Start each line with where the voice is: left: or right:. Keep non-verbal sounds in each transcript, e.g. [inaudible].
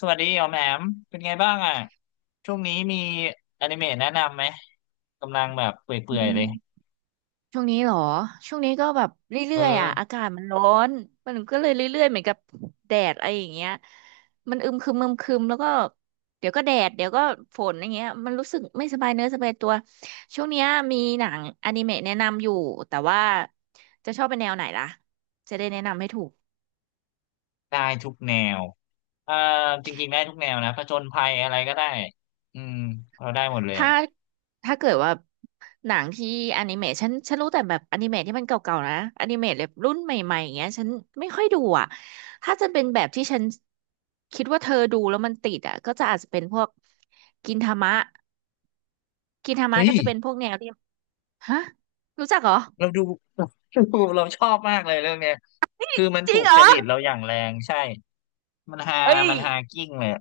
left: สวัสดีอ๋อมแหมมเป็นไงบ้างอ่ะช่วงนี้มีอนิเมะแนะนำไหมกำลังแบบเป
right: อื
left: ื่อยๆเลย
right: มช่วงนี้เหรอช่วงนี้ก็แบบ
left: เอ
right: เรื่อยๆอ่ะอา
left: อ
right: กาศมันร้อนมันก็เลยเรื่อยๆเหมือนกับแดดอะไรอย่างเงี้ยมันอึมครึมอึมครึมแล้วก็เดี๋ยวก็แดดเดี๋ยวก็ฝนอย่างเงี้ยมันรู้สึกไม่สบายเนื้อสบายตัวช่วงเนี้ยมีหนังอนิเมะแนะนำอยู่แต่ว่าจะชอบเป็นแนวไหนล่ะจะได้แนะนำให้ถูก
left: ได้ทุกแนวเอ่อจริงๆได้ทุกแนวนะผจญภัยอะไรก็ได้อืมเราได้หมดเลย
right: ถ้า
left: อะ
right: ถ้าเกิดว่าหนังที่อนิเมะฉันรู้แต่แบบอนิเมะที่มันเก่าๆนะอนิเมะแบบรุ่นใหม่ๆอย่างเงี้ยฉันไม่ค่อยดูอ่ะถ้าจะเป็นแบบที่ฉันคิดว่าเธอดูแล้วมันติดอ่ะก็จะอาจจะเป็นพวกกินทามะกินทามะ
left: เฮ้ย
right: ก็จะเป็นพวกแนวที่ฮะรู้จักเหรอ
left: เราดู [laughs] ดูเราชอบมากเลยเรื่องเนี้ยคือมัน
right: จ
left: ถู
right: ริง
left: ก
right: เหร
left: จ
right: อ
left: ริตเราอย่างแรงใช่มันฮา
right: เอ้ย
left: มันฮากิ้งเลยอะ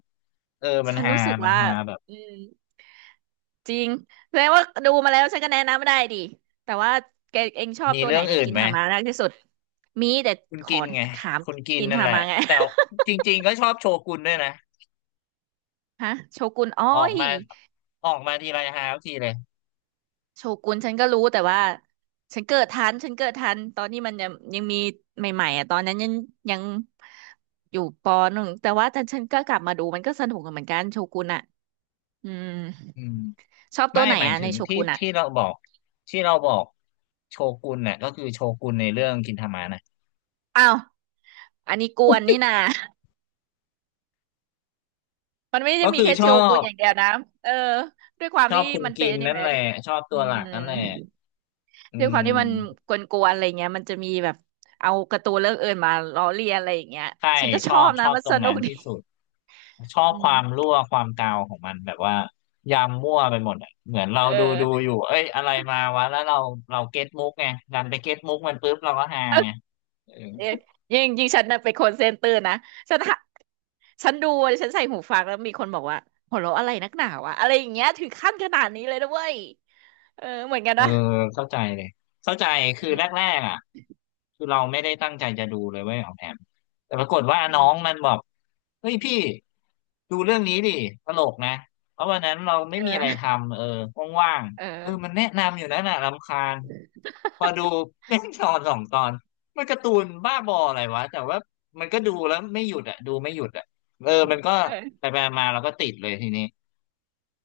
left: เออมัน
right: ฉัน
left: ฮา
right: รู้สึก
left: มัน
right: ว่า
left: ฮาแบบ
right: อืม จริงแสดงว่าดูมาแล้วฉันก็แนะนำได้ดิแต่ว่าแกเองชอบ
left: มี
right: ตัวไห
left: เรื่
right: น
left: อง
right: ใน
left: อื่น
right: กิน
left: ไหม
right: ทามะมากที่สุดมีแต่
left: คุณ
right: ขอ
left: กินไง
right: ถาม
left: คุณกิน
right: กิน
left: นั่น
right: ทา
left: แหละ
right: มะไง
left: แต่จริงๆก็ชอบโชกุนด้วยนะ
right: [laughs] ฮะโชกุนอ้อ
left: ออก
right: ย
left: มาออกมาทีไรฮาทุกทีเลย
right: โชกุนฉันก็รู้แต่ว่าฉันเกิดทันฉันเกิดทันตอนนี้มันยังมีใหม่ๆอ่ะตอนนั้นยังอยู่ปหนึ่งแต่ฉันก็กลับมาดูมันก็สนุกเหมือนกันโชกุนอ่ะอืม
left: อืม
right: ชอบตั
left: ไม่
right: วไหน
left: หมาย
right: อ่ะ
left: ถึ
right: ใน
left: ง
right: โช
left: ที่
right: กุนอ่ะ
left: ที่เราบอกที่เราบอกโชกุนน่ะก็คือโชกุนในเรื่องกินทามะน่ะ
right: อ้าวอันนี้กวนนี่นา มันไม่ได้
left: ก็
right: มี
left: คือ
right: แค่
left: ช
right: โช
left: อ
right: กุน
left: บ
right: อย่างเดียวนะเออด้วยความ
left: ชอบ
right: ที่
left: คุณ
right: มัน
left: กิ
right: เป็น
left: น
right: อนิ
left: นั่น
right: เมะ
left: แหละชอบตั
right: อื
left: วหลักนั่นแหละ
right: ม
left: อื
right: ด้วยความที่มัน
left: ม
right: กวนๆอะไรเงี้ยมันจะมีแบบเอาการ์ตูนเรื่องอื่นมาล้อเลียนอะไรอย่างเงี้ย
left: ใช่
right: ฉันก็
left: ช
right: ช
left: อ
right: อ
left: บ
right: บ
left: ช
right: นะ
left: อบ
right: มัน
left: ตร
right: ส
left: ง
right: นุ
left: นั้น
right: กดี
left: ที่สุดชอบ
right: อื
left: ควา
right: ม
left: มรั่วความกาวของมันแบบว่ายำมั่วไปหมดอะเหมือนเรา
right: เอ
left: ดูดู
right: อ
left: อยู่เอ้ยอะไรมาวะแล้วเราเราเก็ตมุกไงดันไปเก็ตมุกมันปุ๊บเราก็ฮาไง
right: เอ๊ะยิ่งฉันน่ะเป็นคนเซนเตอร์นะฉันหาฉันดูฉันใส่หูฟังแล้วมีคนบอกว่าหัวเราะอะไรนักหนาวะอะไรอย่างเงี้ยถึงขั้นขนาดนี้เลยนะเว้ยเออเหมือนกัน
left: เออ
right: นะ
left: เข้าใจเลยเข้าใจคือ
right: อื
left: แร
right: ม
left: กๆอ่ะคือเราไม่ได้ตั้งใจจะดูเลยเว้ยของแอมแต่ปรากฏว่าน้
right: อื
left: อ
right: ม
left: งมันบอกเฮ้ยพี่ดูเรื่องนี้ดิตลกนะเพราะวันนั้นเราไม่มีอะไร
right: เออ
left: ทำเออว่าง
right: เอ
left: ๆเออมัน
right: อ
left: แนะนำอยู่นั่นน่ะรำคาญพอดู [laughs] เป็นตอนสองตอนมันการ์ตูนบ้าบออะไรวะแต่ว่ามันก็ดูแล้วไม่หยุดอ่ะดูไม่หยุดอ่ะเออมันก็
right: เออ
left: ไปๆมาๆเราก็ติดเลยทีนี้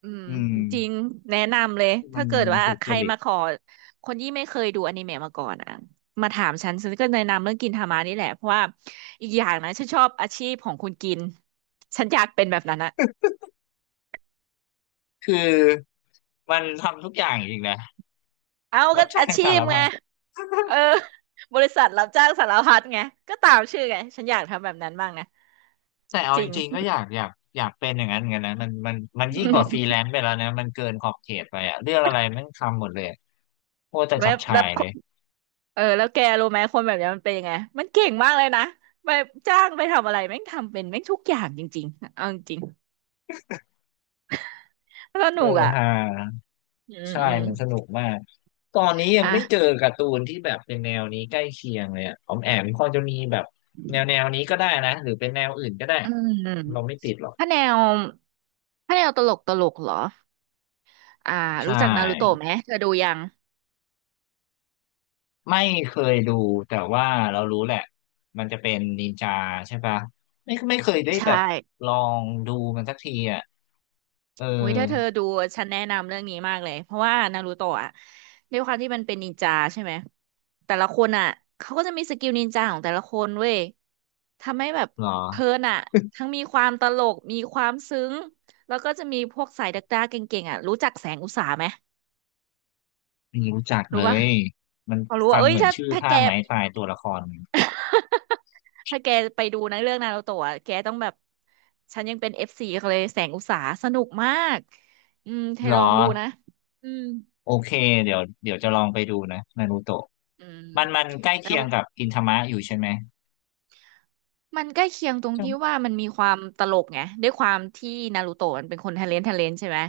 right: อืม
left: อืม
right: จริงแนะนำเลย
left: มั
right: ถ้า
left: น
right: เกิดว่า
left: ถูก
right: ใค
left: จ
right: ร
left: ริต
right: มาขอคนที่ไม่เคยดูอนิเมะมาก่อนอ่ะมาถามฉันฉันก็แนะนำเรื่องกินทามานี่แหละเพราะว่าอีกอย่างนะฉันชอบอาชีพของคุณกินฉันอยากเป็นแบบนั้นอะ
left: คือมันทำทุกอย่างอีกนะ
right: เอา
left: รั
right: ก็
left: บจ้าง
right: อาชี
left: สา
right: พ
left: ร
right: ไง
left: พัด
right: เออบริษัทรับจ้างสารพัดไงก็ตามชื่อไงฉันอยากทำแบบนั้นบ้างนะ
left: แต่เอา
right: จ
left: จ
right: ริง
left: ริงๆก็อยากอยากอยากเป็นอย่างนั้นเหมือนกันนะมันยิ่งกว่าฟรีแลนซ์ไปแล้วนะมันเกินขอบเขตไปอะเรื่องอะไรมันทำหมดเลยอะโคตรจะ
right: [laughs]
left: จั
right: แล้
left: บ
right: ว
left: ฉ่า
right: แล้ว
left: ยเลย
right: เออแล้วแกรู้ไหมคนแบบนี้มันเป็นยังไงมันเก่งมากเลยนะไปจ้างไปทำอะไรแม่งทำเป็นแม่งทุกอย่างจริงๆเอาจริง ส
left: เอ
right: นุ
left: อ
right: กอ่ะ
left: ฮา
right: อืม
left: ใช่
right: อืม
left: มันสนุกมากตอนนี้ยังไม่เจอ
right: อ่ะ
left: การ์ตูนที่แบบเป็นแนวนี้ใกล้เคียงเลยอะออมแอมพอจะมีแบบแนวนี้ก็ได้นะหรือเป็นแนวอื่นก็ได้
right: อืม
left: เราไม่ติดหรอก
right: ถ้าแนวถ้าแนวตลกตลกเหรอ อ่า
left: ใช่
right: รู้จักนารูโตะไหมเธอดูยัง
left: ไม่เคยดูแต่ว่าเรารู้แหละมันจะเป็นนินจาใช่ปะไม่ไม่เคยได้แบ
right: ใช่
left: บลองดูมันสักทีอ่ะเออ
right: อุ้ยถ้าเธอดูฉันแนะนำเรื่องนี้มากเลยเพราะว่านารูโตะอ่ะด้วยความที่มันเป็นนินจาใช่ไหมแต่ละคนอ่ะเขาก็จะมีสกิลนินจาของแต่ละคนเว้ยทำให้แบบ
left: เหรอ
right: เพลินอ่ะทั้งมีความตลกมีความซึ้งแล้วก็จะมีพวกสายดักดาเก่งๆอ่ะรู้จักแสงอุตสาไหม
left: ไม่รู้จัก
right: รู้
left: เล
right: ปะ
left: ยมัน
right: เขารู้ว่า
left: ฟัง
right: เอ้ย
left: เหมือน
right: ถ้า
left: ชื่อ
right: ถ้า
left: ท่า
right: แก
left: ไม้ตายตัวละคร
right: ถ้าแกไปดูนะเรื่องนารูโตะอะแกต้องแบบฉันยังเป็นเอฟซีเขาเลยแสงอุตสาสนุกมากอืมเธอ
left: เหรอ
right: ลองดูนะอืม
left: โอเคเดี๋ยวเดี๋ยวจะลองไปดูนะนารูโตะ
right: อืม
left: มันใกล้
right: แล้
left: เคี
right: ว
left: ยงกับอินทามะอยู่ใช่ไหม
right: มันใกล้เคียงตรงที่
left: จ้่
right: ว่ามันมีความตลกไงด้วยความที่นารูโตะมันเป็นคนทะเลนใช่ไหม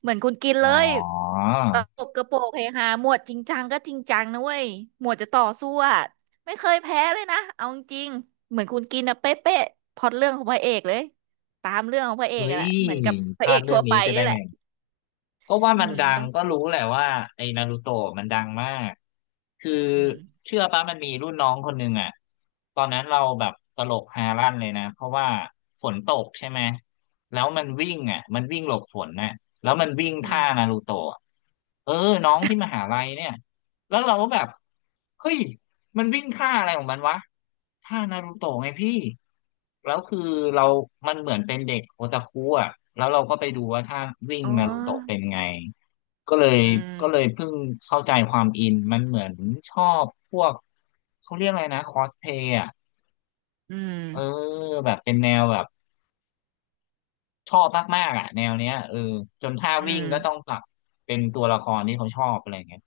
right: เหมือนคุณกินเล
left: อ๋
right: ย
left: อ
right: ตลกกระโปงเฮฮาหมวดจริงจังก็จริงจังนะเว้ยหมวดจะต่อสู้อะไม่เคยแพ้เลยนะเอาจริงๆเหมือนคุณกินอะเป๊ะเป๊ะพล็อตเรื่องของพระเอกเลยตามเรื่องของพระเอก
left: เฮ้
right: อะ
left: ย
right: แหละเหมือนกับพ
left: พ
right: ระเอ
left: ลาด
right: ก
left: เรื่
right: ทั่
left: อง
right: วไป
left: นี้ไป
right: นี่
left: ได้
right: แห
left: ไง
right: ละ
left: ก็ว่า
right: อื
left: มัน
right: ม
left: ดัง
right: ต้อง
left: ก็รู้แหละว่าไอ้นารูโตะมันดังมากคือ
right: อืม
left: เชื่อปะมันมีรุ่นน้องคนหนึ่งอ่ะตอนนั้นเราแบบตลกฮาลั่นเลยนะเพราะว่าฝนตกใช่ไหมแล้วมันวิ่งอ่ะมันวิ่งหลบฝนน่ะแล้วมันวิ่ง
right: อืม
left: ท่านารูโตะเออน้องที่มหาลัยเนี่ยแล้วเราก็แบบเฮ้ย มันวิ่งท่าอะไรของมันวะท่านารูโตะไงพี่แล้วคือเรามันเหมือนเป็นเด็กโอตาคุอ่ะแล้วเราก็ไปดูว่าถ้าวิ่ง
right: อ๋อ
left: นารูโตะเป็นไงก็เลย
right: อืม
left: ก็เลยเพิ่งเข้าใจความอินมันเหมือนชอบพวกเขาเรียกอะไรนะคอสเพย์อ่ะ
right: อื
left: เออ
right: ม
left: แบบเป็นแนวแบบชอบมากๆอ่ะแนวเนี้ยเออจนท่า
right: อื
left: วิ่ง
right: ม
left: ก็ต้องปรับเป็นตัวละครที่เขาชอบอะไรเงี้ย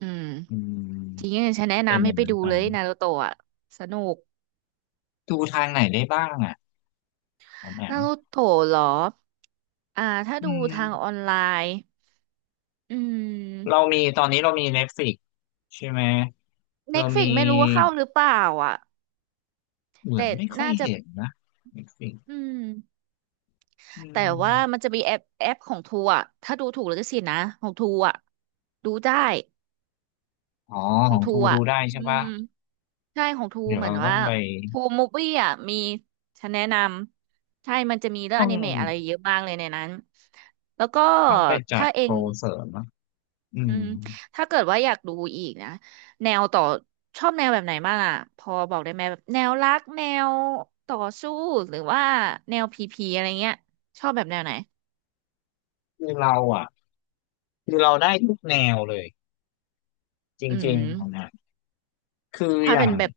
right: อืม
left: อื
right: จริ
left: ม
right: งๆฉันแนะ
left: เป็น
right: นำ
left: อ
right: ให้
left: ย่าง
right: ไป
left: นั้น
right: ดู
left: ไป
right: เลยนารูโตะอะสนุก
left: ดูทางไหนได้บ้างอ่ะผมแอ
right: นา
left: ม
right: รูโตะเหรออ่าถ้า
left: อื
right: ดู
left: ม
right: ทางออนไลน์อื
left: เรา
right: ม
left: มีตอนนี้เรามี Netflix ใช่ไหม
right: เน็
left: เรา
right: ตฟิ
left: มี
right: กไม่รู้ว่าเข้าหรือเปล่าอ่ะ
left: เหมือน
right: แต่
left: ไม่ค่อย
right: น่าจะ
left: เห็นนะ Netflix
right: อืม
left: อื
right: แต่ว่ามั
left: ม
right: นจะมีแอปของทูอ่ะถ้าดูถูกแลวก็สิทธิ์นะของทูอ่ะดูได้
left: อ๋อ
right: ขอ
left: ข
right: ง
left: อง
right: ทู
left: ทูดู
right: อ่ะ
left: ได้
right: อื
left: ใช่ปะ
right: มใช่ของทู
left: เดี๋ยว
right: เหมือ
left: เรา
right: น
left: ต้อ
right: ว่า
left: งไป
right: ทูมูฟวี่อ่ะมีฉันแนะนำใช่มันจะมีเรื่อง
left: ต้
right: อ
left: อง
right: นิเมะอะไรเยอะมากเลยในนั้นแล้วก็
left: ไปจั
right: ถ้า
left: ด
right: เอ
left: โป
right: ง
left: รเสริมนะอื
right: อื
left: ม
right: มถ้าเกิดว่าอยากดูอีกนะแนวต่อชอบแนวแบบไหนบ้างอ่ะพอบอกได้ไหมแบบแนวรักแนวต่อสู้หรือว่าแนวพีพีอะไรเงี้ยชอบแบบแนวไหน
left: คือเราอ่ะคือเราได้ทุกแนวเลยจ
right: อื
left: ริงๆของ
right: ม
left: นะคือ
right: ถ้า
left: อย่า
right: เป็น
left: ง
right: แบบ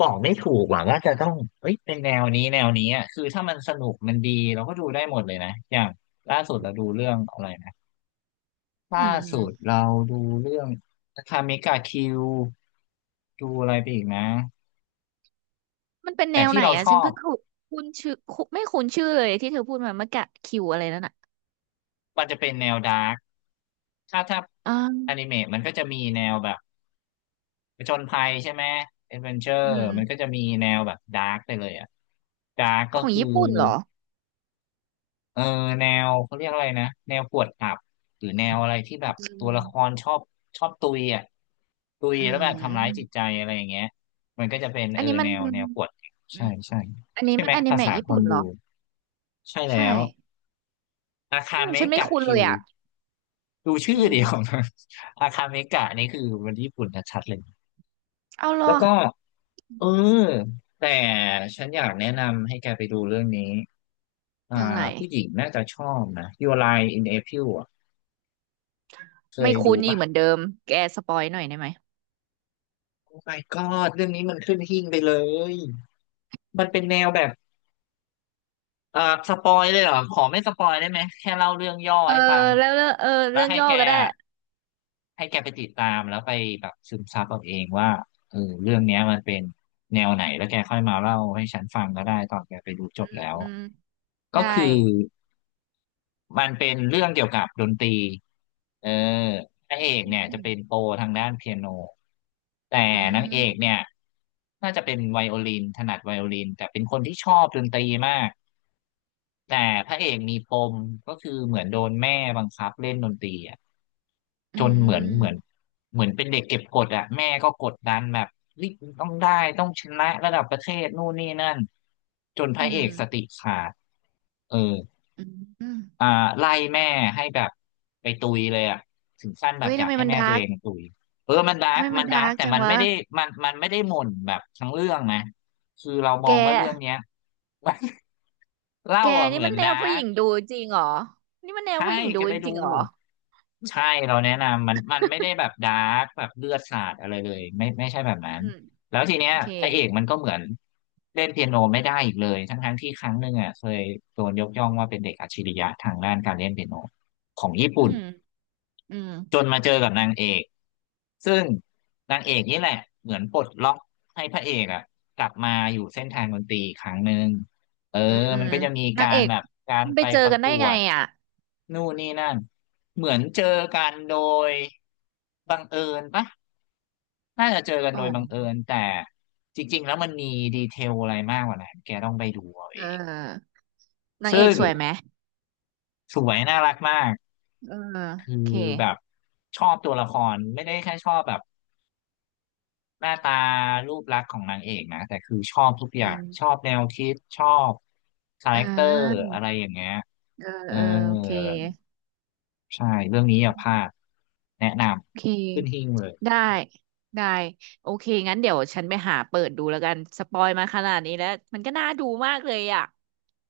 left: บอกไม่ถูกว่าจะต้องเอ้ยเป็นแนวนี้แนวนี้อ่ะคือถ้ามันสนุกมันดีเราก็ดูได้หมดเลยนะอย่างล่าสุดเราดูเรื่องอะไร
right: อื
left: ล่าสุด
right: ม
left: เราดูเรื่องคาเมกาคิวดูอะไรไปอีกนะ
right: มันเป็นแน
left: แต่
right: ว
left: ที่
right: ไหน
left: เรา
right: อ่ะ
left: ช
right: ฉัน
left: อบ
right: เพิ่งคุคุ้นชื่อคุไม่คุ้นชื่อเลยที่เธอพูดมาเมื่อกี้คิวอะไรนั่นอ่ะ
left: มันจะเป็นแนวดาร์กถ้า
right: อ่
left: อนิ
right: า
left: เมะมันก็จะมีแนวแบบผจญภัยใช่ไหมเอดเวนเจอ
right: อื
left: ร์
right: ม
left: มันก็จะมีแนวแบบดาร์กไปเลยอะดาร์กก็
right: ของ
left: คือ
right: ญี่ปุ่นเหรอ
left: เออแนวเขาเรียกอะไรนะแนวกวดขับหรือแนวอะไรที่แบบ
right: อื
left: ตัวละคร
right: ม
left: ชอบชอบตุยอ่ะตุย
right: อื
left: แล้วแบบทำร้ายจิต
right: ม
left: ใจอะไรอย่างเงี้ยมันก็จะเป็น
right: อั
left: เอ
right: น
left: อ
right: นี้มั
left: แน
right: น
left: วกวดขับ
right: อื
left: ใช่
right: ม
left: ใช่
right: อันนี้
left: ใช่
right: มั
left: ไห
right: น
left: ม
right: อนิ
left: ภาษา
right: เมะญี่
left: ค
right: ปุ่
left: น
right: นเห
left: ดู
right: รอ
left: ใช่แล้
right: ใช่
left: วอาคา
right: อืม
left: เม
right: ฉันไม่
left: กะ
right: คุ้นเล
left: คิ
right: ย
left: ว
right: อ่ะ
left: ดูชื่อ
right: อืม
left: เดียวนะอาคาเมกะนี่คือมันญี่ปุ่นชัดๆเลย
right: เอาเหรอ
left: แล้วก็
right: อื
left: เออ
right: ม
left: แต่ฉันอยากแนะนำให้แกไปดูเรื่องนี้อ่า
right: ยังไง
left: ผู้หญิงน่าจะชอบนะ Your Lie in April อ่ะเค
right: ไม่
left: ย
right: คุ้
left: ดู
right: นอีก
left: ปะ
right: เหมือนเดิมแกสปอยหน่อยได้ไหม
left: โอ้ my god เรื่องนี้มันขึ้นหิ้งไปเลยมันเป็นแนวแบบเอ่าสปอยเลยเหรอขอไม่สปอยได้ไหมแค่เล่าเรื่องย่อ
right: เออ
left: ให้ฟัง
right: แล้วเรื่องเออ
left: แล้
right: เรื่
left: ว
right: อง
left: ให้
right: ย่อ
left: แก
right: ก็ได้
left: อะให้แกไปติดตามแล้วไปแบบซึมซับเอาเองว่าเออเรื่องเนี้ยมันเป็นแนวไหนแล้วแกค่อยมาเล่าให้ฉันฟังก็ได้ตอนแกไปดูจบแล้ว
right: อืม
left: ก็
right: ได้
left: คือ มันเป็นเรื่องเกี่ยวกับดนตรีเออพระเอกเนี่ย
right: อื
left: จะ
right: ม
left: เป็นโปรทางด้านเปียโนแต่
right: อื
left: นางเอกเนี่
right: ม
left: ยน่าจะเป็นไวโอลินถนัดไวโอลินแต่เป็นคนที่ชอบดนตรีมาก แต่พระเอกมีปมก็คือเหมือนโดนแม่บังคับเล่นดนตรีอ่ะ
right: อื
left: จนเหมือน
right: ม
left: เหมือนเป็นเด็กเก็บกดอ่ะแม่ก็กดดันแบบรีบต้องได้ต้องชนะระดับประเทศนู่นนี่นั่นจนพ
right: อื
left: ระเอ
right: ม
left: กสติขาดเออ
right: อืมอืม
left: อ่าไล่แม่ให้แบบไปตุยเลยอ่ะถึงขั้นแบ
right: เอ้
left: บ
right: ย
left: อ
right: ทำ
left: ยาก
right: ไม
left: ให้
right: มัน
left: แม่
right: ดา
left: ตัว
right: ร์
left: เอ
right: ก
left: งตุยเออมันดา
right: ทำ
left: ร์ก
right: ไมมั
left: มั
right: น
left: นดา
right: ดา
left: ร์ก
right: ร์ก
left: แต่
right: จัง
left: มันไม่
right: วะ
left: ได้มันไม่ได้หม่นแบบทั้งเรื่องนะคือเราม
right: แก
left: องว่าเรื่องเนี้ย [laughs] เล่า
right: แก
left: อ่ะเห
right: นี่
left: มือ
right: มั
left: น
right: นแน
left: ดา
right: วผู้
left: ร์
right: ห
left: ก
right: ญิงดูจริงเหรอนี่มันแนว
left: ใช่
right: ผู้หญิง
left: แก
right: ดู
left: ไป
right: จ
left: ดู
right: ริงเหรอ
left: ใช่เราแนะนำมันไม่ได้แบบดาร์กแบบเลือดสาดอะไรเลยไม่ใช่แบบนั้น
right: อืม
left: แล้วทีเนี้
right: โอ
left: ย
right: เค
left: พระเอกมันก็เหมือนเล่นเปียโนไม่ได้อีกเลยทั้งที่ครั้งหนึ่งอ่ะเคยโดนยกย่องว่าเป็นเด็กอัจฉริยะทางด้านการเล่นเปียโนของญี่
right: อื
left: ปุ่น
right: มอืม
left: จนมาเจอกับนางเอกซึ่งนางเอกนี่แหละเหมือนปลดล็อกให้พระเอกอะกลับมาอยู่เส้นทางดนตรีอีกครั้งหนึ่งเออ
right: อืม
left: มันก็จะมี
right: นาง
left: กา
right: เอ
left: ร
right: ก
left: แบบการ
right: มันไป
left: ไป
right: เจอ
left: ประ
right: กัน
left: ก
right: ได้
left: ว
right: ไง
left: ด
right: อ่ะ
left: นู่นนี่นั่นเหมือนเจอกันโดยบังเอิญปะน่าจะเจอกัน
right: อ๋
left: โดยบังเอิญ
right: อ
left: แต่จริงๆแล้วมันมีดีเทลอะไรมากกว่านั้นแกต้องไปดูเอาเอ
right: เอ
left: ง
right: อนางเอ
left: ซึ่
right: ก
left: ง
right: สวยไหม
left: สวยน่ารักมาก
right: เออ
left: คือ
right: โอเค
left: แบบชอบตัวละครไม่ได้แค่ชอบแบบ หน้าตารูปลักษณ์ของนางเอกนะแต่คือชอบทุกอ
right: อื
left: ย่างชอ
right: ม
left: บแนวคิดชอบคาแร
right: อ่
left: คเตอร์
right: า
left: อะไรอย่างเงี้ย
right: เออ
left: เออ
right: เออโอเค
left: ใช่เรื่องนี้อย่าพลาดแนะน
right: โอเค
left: ำขึ้นหิ้งเลย
right: ได้ได้โอเคงั้นเดี๋ยวฉันไปหาเปิดดูแล้วกันสปอยมาขนาดนี้แล้วมันก็น่าดูมากเลยอ่ะ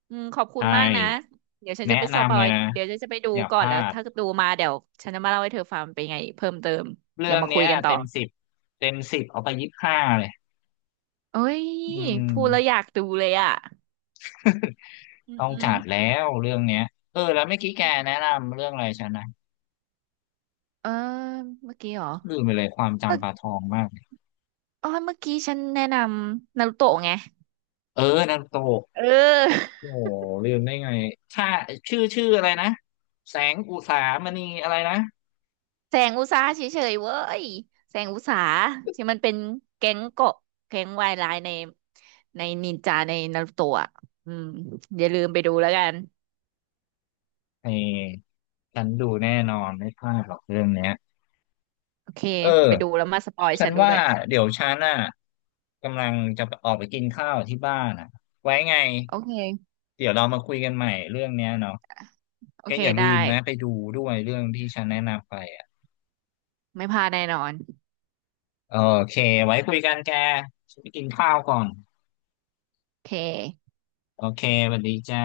right: อืมขอบคุณ
left: ใช่
right: มากนะเดี๋ยวฉัน
left: แนะ
right: จะไปสป
left: นำ
right: อ
left: เลย
right: ย
left: นะ
right: เดี๋ยวฉันจะไปดู
left: อย่าพ
right: ก่อน
left: ลา
right: แล้ว
left: ด
right: ถ้าดูมาเดี๋ยวฉันจะมาเล่าให้เธอฟังเป็นไงเพิ่มเติม
left: เรื่
right: เดี๋ย
left: อ
right: ว
left: ง
right: มาคุ
left: เนี้
right: ย
left: ย
right: กันต่อ
left: เต็มสิบเต็มสิบเอาไปยี่สิบห้าเลย
right: เอ้ย
left: อื
right: พูดแล้วอยา
left: ม
right: กดูเลยอ่ะอืม
left: ต้อง
right: อื
left: จั
right: ม
left: ดแล้วเรื่องเนี้ยเออแล้วเมื่อกี้แกแนะนำเรื่องอะไรฉันนะ
right: เออเมื่อกี้เหรอ
left: ลืมไปเลยความ
right: เมื่อ
left: จำปลาทองมาก
right: อ๋อเมื่อกี้ฉันแนะนำนารูโตะไง
left: เออนารโต
right: เออ
left: โอ้โหลืมได้ไงค่าชื่ออะไรนะแสงอุสามณีอะไรนะ
right: แสงอุตสาหะเฉยๆเว้ยแสงอุตสาหะที่มันเป็นแก๊งเกาะแก๊งวายร้ายในนินจาในนารูโตะอะอืมอย่าลืมไปดูแล้วกัน
left: เออฉันดูแน่นอนไม่พลาดหรอกเรื่องเนี้ย
right: โอเค
left: เ
right: ไปดู
left: ออ
right: แล้วมาสปอย
left: ฉั
right: ฉั
left: น
right: นดู
left: ว่า
right: ด้วย
left: เดี๋ยวฉันน่ะกำลังจะออกไปกินข้าวที่บ้านอ่ะไว้ไง
right: โอเค
left: เดี๋ยวเรามาคุยกันใหม่เรื่องเนี้ยเนาะ
right: โอ
left: แก
right: เค
left: อย่าลื
right: ได้
left: มนะไปดูด้วยเรื่องที่ฉันแนะนำไปอ่ะ
right: ไม่พลาดแน่นอน
left: โอเคไว้คุยกันแกฉันไปกินข้าวก่อน
right: โอเค
left: โอเคสวัสดีจ้า